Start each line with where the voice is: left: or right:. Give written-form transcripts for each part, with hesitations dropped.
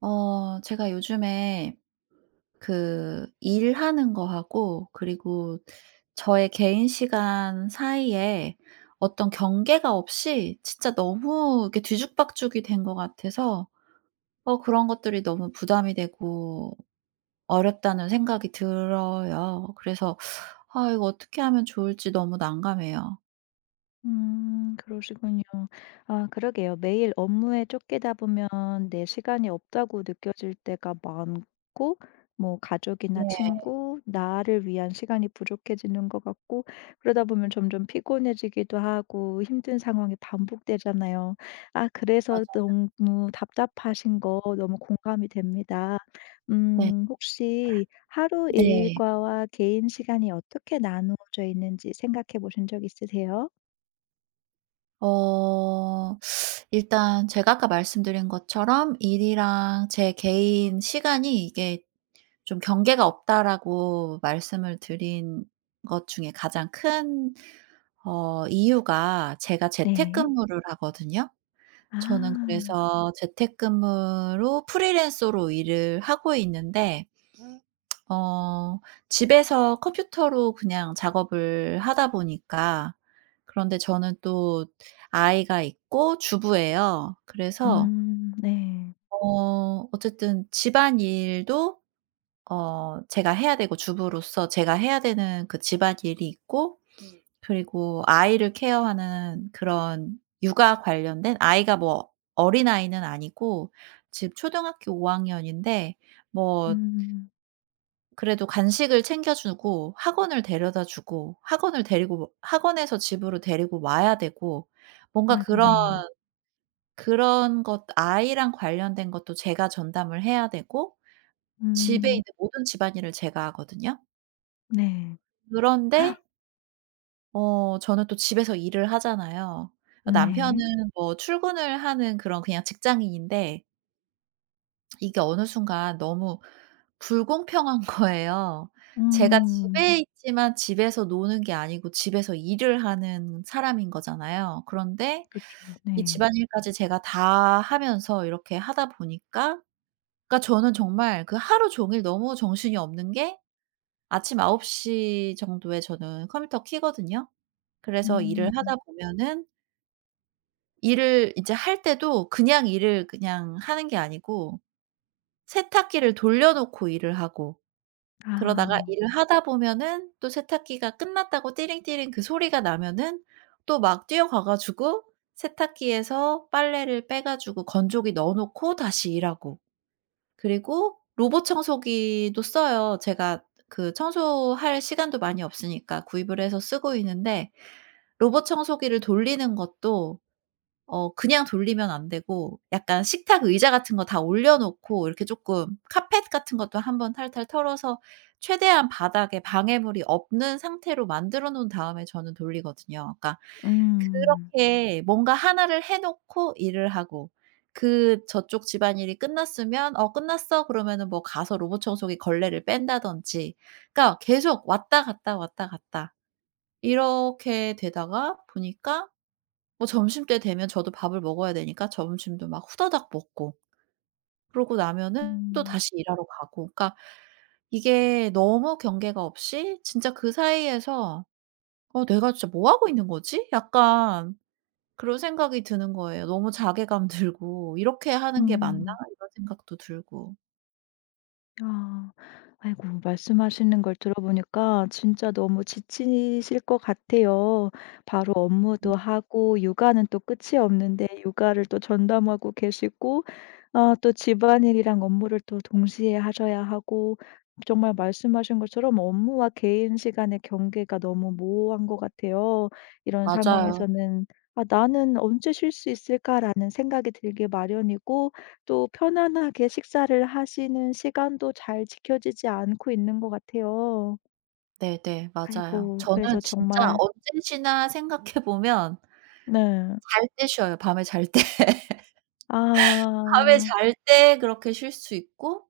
right: 제가 요즘에 그 일하는 거하고 그리고 저의 개인 시간 사이에 어떤 경계가 없이 진짜 너무 이렇게 뒤죽박죽이 된 것 같아서 그런 것들이 너무 부담이 되고 어렵다는 생각이 들어요. 그래서 이거 어떻게 하면 좋을지 너무 난감해요.
left: 그러시군요. 아 그러게요. 매일 업무에 쫓기다 보면 내 시간이 없다고 느껴질 때가 많고 뭐 가족이나
right: 네.
left: 친구, 나를 위한 시간이 부족해지는 것 같고 그러다 보면 점점 피곤해지기도 하고 힘든 상황이 반복되잖아요. 아 그래서
right: 맞아.
left: 너무 답답하신 거 너무 공감이 됩니다.
right: 네.
left: 혹시 하루
right: 네.
left: 일과와 개인 시간이 어떻게 나누어져 있는지 생각해 보신 적 있으세요?
right: 어 일단 제가 아까 말씀드린 것처럼 일이랑 제 개인 시간이 이게 좀 경계가 없다라고 말씀을 드린 것 중에 가장 큰 이유가 제가
left: 네.
right: 재택근무를 하거든요. 저는
left: 아.
right: 그래서 재택근무로 프리랜서로 일을 하고 있는데 음. 어 집에서 컴퓨터로 그냥 작업을 하다 보니까, 그런데 저는 또 아이가 있고 주부예요. 그래서
left: 네.
right: 어쨌든 집안일도 제가 해야 되고, 주부로서 제가 해야 되는 그 집안일이 있고 그리고 아이를 케어하는 그런 육아 관련된, 아이가 뭐 어린아이는 아니고 지금 초등학교 5 학년인데, 뭐
left: 음.
right: 그래도 간식을 챙겨 주고 학원을 데려다 주고 학원을 데리고 학원에서 집으로 데리고 와야 되고 뭔가
left: 아이고
right: 그런
left: 네.
right: 그런 것, 아이랑 관련된 것도 제가 전담을 해야 되고 집에
left: 음
right: 있는 모든 집안일을 제가 하거든요.
left: 네.
right: 그런데
left: 헉,
right: 저는 또 집에서 일을 하잖아요. 그러니까 남편은
left: 네.
right: 뭐 출근을 하는 그런 그냥 직장인인데 이게 어느 순간 너무 불공평한 거예요. 제가
left: 음.
right: 집에 있지만 집에서 노는 게 아니고 집에서 일을 하는 사람인 거잖아요. 그런데
left: 그쵸.
right: 이
left: 네.
right: 집안일까지 제가 다 하면서 이렇게 하다 보니까, 그러니까 저는 정말 그 하루 종일 너무 정신이 없는 게, 아침 9시 정도에 저는 컴퓨터 켜거든요. 그래서 일을
left: 음.
right: 하다 보면은 일을 이제 할 때도 그냥 일을 그냥 하는 게 아니고 세탁기를 돌려 놓고 일을 하고, 그러다가
left: 아.
right: 일을 하다 보면은 또 세탁기가 끝났다고 띠링띠링 그 소리가 나면은 또 막 뛰어가 가지고 세탁기에서 빨래를 빼 가지고 건조기 넣어 놓고 다시 일하고, 그리고 로봇 청소기도 써요, 제가. 그 청소할 시간도 많이 없으니까 구입을 해서 쓰고 있는데, 로봇 청소기를 돌리는 것도 그냥 돌리면 안 되고, 약간 식탁 의자 같은 거 다 올려 놓고 이렇게 쪼끔 카펫 같은 것도 한번 탈탈 털어서 최대한 바닥에 방해물이 없는 상태로 만들어 놓은 다음에 저는 돌리거든요. 그러니까
left: 음.
right: 그렇게 뭔가 하나를 해 놓고 일을 하고, 그 저쪽 집안일이 끝났으면 "어 끝났어." 그러면은 뭐 가서 로봇 청소기 걸레를 뺀다든지, 그러니까 계속 왔다 갔다 왔다 갔다 이렇게 되다가 보니까, 뭐 점심때 되면 저도 밥을 먹어야 되니까 점심도 막 후다닥 먹고, 그러고 나면은 또
left: 음.
right: 다시 일하러 가고. 그러니까 이게 너무 경계가 없이 진짜 그 사이에서 '어 내가 진짜 뭐 하고 있는 거지?' 약간 그런 생각이 드는 거예요. 너무 자괴감 들고 '이렇게 하는 게 맞나?'
left: 음.
right: 이런 생각도 들고.
left: 아. 아이고 말씀하시는 걸 들어보니까 진짜 너무 지치실 것 같아요. 바로 업무도 하고 육아는 또 끝이 없는데 육아를 또 전담하고 계시고 아 또 집안일이랑 업무를 또 동시에 하셔야 하고 정말 말씀하신 것처럼 업무와 개인 시간의 경계가 너무 모호한 것 같아요. 이런
right: 맞아요.
left: 상황에서는 '아 나는 언제 쉴 수 있을까?'라는 생각이 들게 마련이고 또 편안하게 식사를 하시는 시간도 잘 지켜지지 않고 있는 것 같아요.
right: 네네, 맞아요.
left: 아이고
right: 저는
left: 그래서
right: 진짜
left: 정말
right: 언제시나 생각해 보면
left: 네.
right: 잘 때 쉬어요, 밤에 잘 때. 밤에
left: 아.
right: 잘 때 그렇게 쉴 수 있고,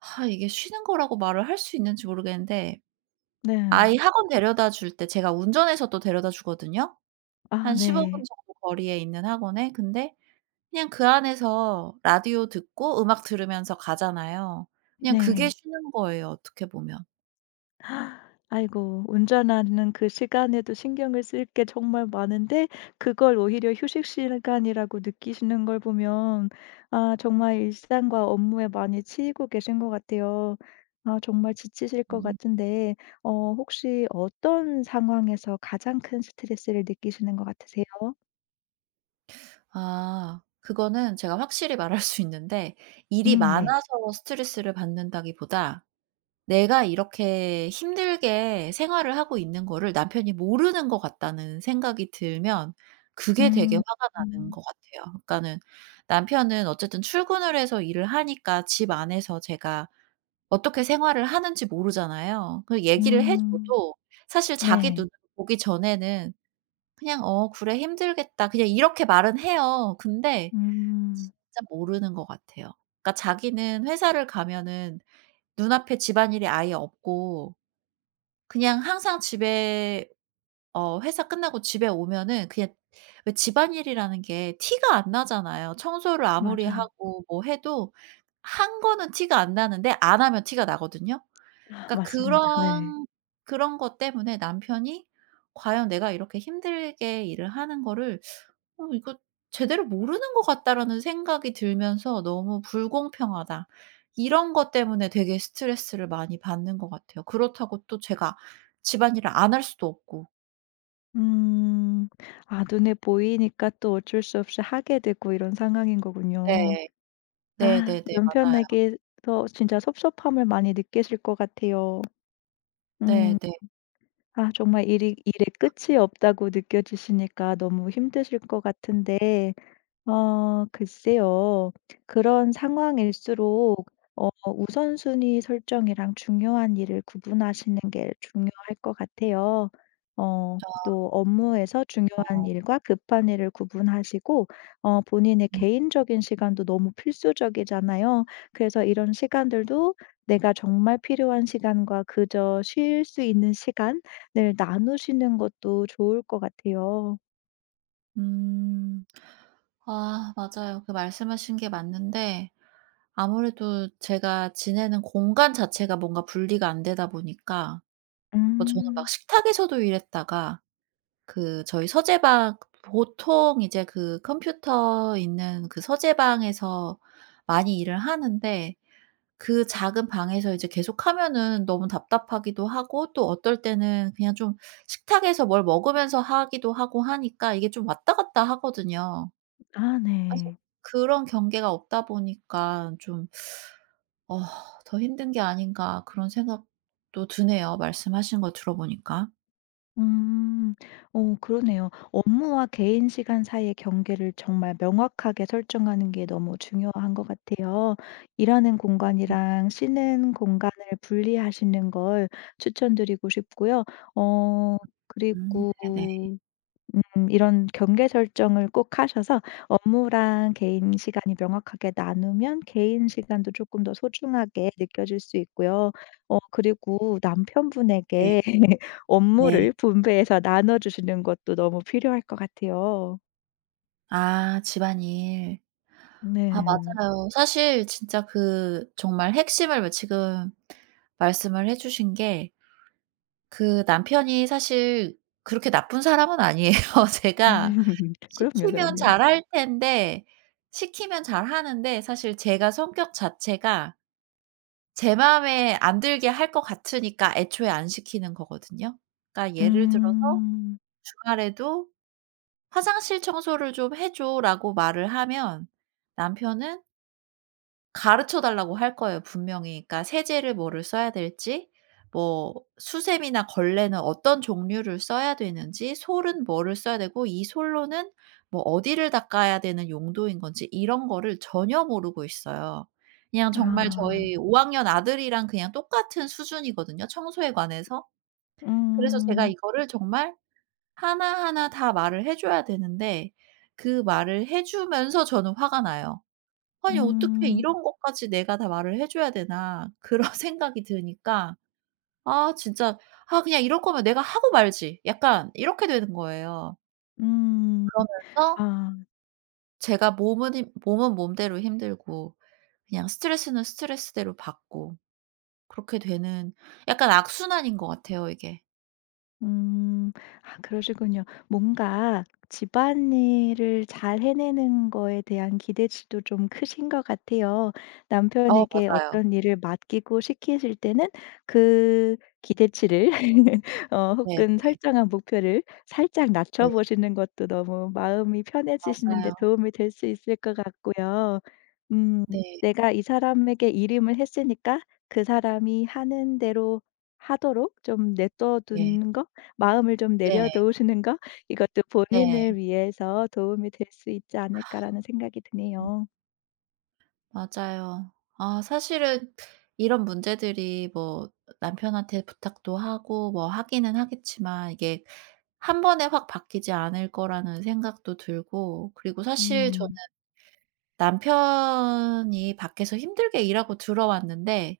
right: 아 이게 쉬는 거라고 말을 할 수 있는지 모르겠는데,
left: 네.
right: 아이 학원 데려다 줄 때 제가 운전해서 또 데려다 주거든요.
left: 아
right: 한 15분
left: 네.
right: 정도 거리에 있는 학원에. 근데 그냥 그 안에서 라디오 듣고 음악 들으면서 가잖아요. 그냥 그게
left: 네.
right: 쉬는 거예요, 어떻게 보면.
left: 아이고 운전하는 그 시간에도 신경을 쓸 게 정말 많은데 그걸 오히려 휴식 시간이라고 느끼시는 걸 보면 아 정말 일상과 업무에 많이 치이고 계신 것 같아요. 아 정말 지치실 것
right: 음.
left: 같은데 혹시 어떤 상황에서 가장 큰 스트레스를 느끼시는 것 같으세요?
right: 아 그거는 제가 확실히 말할 수 있는데, 일이
left: 네.
right: 많아서 스트레스를 받는다기보다 내가 이렇게 힘들게 생활을 하고 있는 거를 남편이 모르는 것 같다는 생각이 들면 그게 되게
left: 음.
right: 화가 나는
left: 음.
right: 것 같아요. 그러니까는 남편은 어쨌든 출근을 해서 일을 하니까, 집 안에서 제가 어떻게 생활을 하는지 모르잖아요. 그 얘기를 해
left: 음.
right: 줘도 사실 자기
left: 네.
right: 눈으로 보기 전에는 그냥 "어 그래, 힘들겠다." 그냥 이렇게 말은 해요. 근데
left: 음.
right: 진짜 모르는 것 같아요. 그러니까 자기는 회사를 가면은 눈앞에 집안일이 아예 없고, 그냥 항상 집에 회사 끝나고 집에 오면은 그냥, 왜 집안일이라는 게 티가 안 나잖아요. 청소를 아무리
left: 맞아요.
right: 하고 뭐 해도 한 거는 티가 안 나는데 안 하면 티가 나거든요. 그러니까
left: 맞습니다. 네.
right: 그런 것 때문에 남편이 '과연 내가 이렇게 힘들게 일을 하는 거를 '이거 제대로 모르는 것 같다.'라는 생각이 들면서 '너무 불공평하다.' 이런 것 때문에 되게 스트레스를 많이 받는 것 같아요. 그렇다고 또 제가 집안일을 안 할 수도 없고.
left: 음. 아 눈에 보이니까 또 어쩔 수 없이 하게 되고 이런 상황인 거군요.
right: 네.
left: 아
right: 네네네, 맞아요.
left: 남편에게 더 진짜 섭섭함을 많이 느끼실 것 같아요. 음.
right: 네네.
left: 아 정말 일이 일에 끝이 없다고 느껴지시니까 너무 힘드실 것 같은데 글쎄요. 그런 상황일수록 우선순위 설정이랑 중요한 일을 구분하시는 게 중요할 것 같아요. 어 또 업무에서 중요한
right: 어.
left: 일과 급한 일을 구분하시고 본인의
right: 음.
left: 개인적인 시간도 너무 필수적이잖아요. 그래서 이런 시간들도 내가 정말 필요한 시간과 그저 쉴 수 있는 시간을 나누시는 것도 좋을 것 같아요.
right: 음. 아 맞아요, 그 말씀하신 게 맞는데, 아무래도 제가 지내는 공간 자체가 뭔가 분리가 안 되다 보니까, 뭐 저는
left: 음.
right: 막 식탁에서도 일했다가 그 저희 서재방, 보통 이제 그 컴퓨터 있는 그 서재방에서 많이 일을 하는데, 그 작은 방에서 이제 계속하면은 너무 답답하기도 하고, 또 어떨 때는 그냥 좀 식탁에서 뭘 먹으면서 하기도 하고 하니까 이게 좀 왔다 갔다 하거든요.
left: 아
right: 그래서
left: 네.
right: 그런 경계가 없다 보니까 좀 어 '더 힘든 게 아닌가.' 그런 생각도 드네요, 말씀하신 거 들어보니까.
left: 음. 그러네요. 업무와 개인 시간 사이의 경계를 정말 명확하게 설정하는 게 너무 중요한 것 같아요. 일하는 공간이랑 쉬는 공간을 분리하시는 걸 추천드리고 싶고요. 어
right: 음,
left: 그리고
right: 네네.
left: 이런 경계 설정을 꼭 하셔서 업무랑 개인 시간이 명확하게 나누면 개인 시간도 조금 더 소중하게 느껴질 수 있고요. 그리고
right: 네.
left: 남편분에게
right: 네.
left: 업무를 분배해서 나눠 주시는 것도 너무 필요할 것 같아요.
right: 아 집안일. 아
left: 네.
right: 맞아요. 사실 진짜 그 정말 핵심을 지금 말씀을 해 주신 게, 그 남편이 사실 그렇게 나쁜 사람은 아니에요. 제가
left: 그럼요,
right: 시키면
left: 그럼요.
right: 잘할 텐데, 시키면 잘하는데 사실 제가 성격 자체가 제 마음에 안 들게 할 것 같으니까 애초에 안 시키는 거거든요. 그러니까 예를 들어서
left: 음.
right: 주말에도 "화장실 청소를 좀 해 줘."라고 말을 하면 남편은 가르쳐 달라고 할 거예요, 분명히. 그러니까 세제를 뭐를 써야 될지, 뭐 수세미나 걸레는 어떤 종류를 써야 되는지, 솔은 뭐를 써야 되고, 이 솔로는 뭐 어디를 닦아야 되는 용도인 건지, 이런 거를 전혀 모르고 있어요. 그냥 정말
left: 아.
right: 저희 5 학년 아들이랑 그냥 똑같은 수준이거든요, 청소에 관해서. 그래서 제가
left: 음.
right: 이거를 정말 하나하나 다 말을 해 줘야 되는데, 그 말을 해 주면서 저는 화가 나요. '아니 어떻게
left: 음.
right: 이런 것까지 내가 다 말을 해 줘야 되나.' 그런 생각이 드니까, 아 진짜 '아 그냥 이럴 거면 내가 하고 말지.' 약간 이렇게 되는 거예요.
left: 음.
right: 그러면서
left: 아.
right: 제가 몸은 몸대로 힘들고, 그냥 스트레스는 스트레스대로 받고, 그렇게 되는 약간 악순환인 것 같아요, 이게.
left: 음. 아 그러시군요. 뭔가 집안일을 잘 해내는 거에 대한 기대치도 좀 크신 것 같아요.
right: 어,
left: 남편에게
right: 맞아요.
left: 어떤 일을 맡기고 시키실 때는 그 기대치를
right: 네.
left: 혹은 설정한 목표를 살짝 낮춰
right: 네,
left: 보시는 것도 너무 마음이 편해지시는 데
right: 맞아요.
left: 도움이 될 수 있을 것 같고요. 음
right: 네.
left: '내가 이 사람에게 이름을 했으니까 그 사람이 하는 대로 하도록 좀 내버려
right: 네.
left: 두는 거 마음을 좀
right: 네.
left: 내려놓으시는 거 이것도
right: 네,
left: 본인을 위해서 도움이 될 수 있지 않을까라는 생각이 드네요.
right: 맞아요. 아 사실은 이런 문제들이 뭐 남편한테 부탁도 하고 뭐 하기는 하겠지만 이게 한 번에 확 바뀌지 않을 거라는 생각도 들고, 그리고 사실 저는
left: 음.
right: 남편이 밖에서 힘들게 일하고 들어왔는데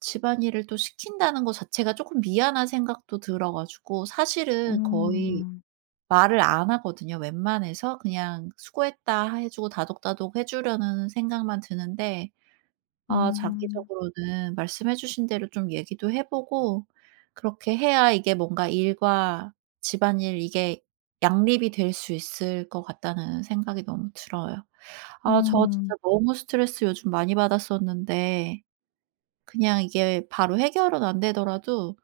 right: 집안일을 또 시킨다는 거 자체가 조금 미안한 생각도 들어 가지고 사실은 거의
left: 음.
right: 말을 안 하거든요. 웬만해서 그냥 "수고했다." 해 주고 다독다독 해 주려는 생각만 드는데, 아
left: 음.
right: 장기적으로는 말씀해 주신 대로 좀 얘기도 해 보고 그렇게 해야 이게 뭔가 일과 집안일 이게 양립이 될 수 있을 것 같다는 생각이 너무 들어요. 아 저
left: 음.
right: 진짜 너무 스트레스 요즘 많이 받았었는데, 그냥 이게 바로 해결은 안 되더라도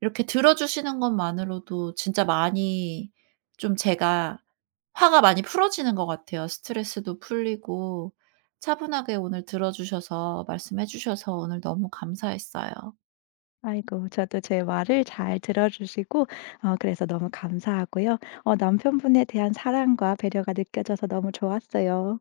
right: 이렇게 들어주시는 것만으로도 진짜 많이 좀 제가 화가 많이 풀어지는 것 같아요. 스트레스도 풀리고. 차분하게 오늘 들어주셔서, 말씀해 주셔서, 오늘 너무 감사했어요.
left: 아이고 저도 제 말을 잘 들어주시고 그래서 너무 감사하고요. 남편분에 대한 사랑과 배려가 느껴져서 너무 좋았어요.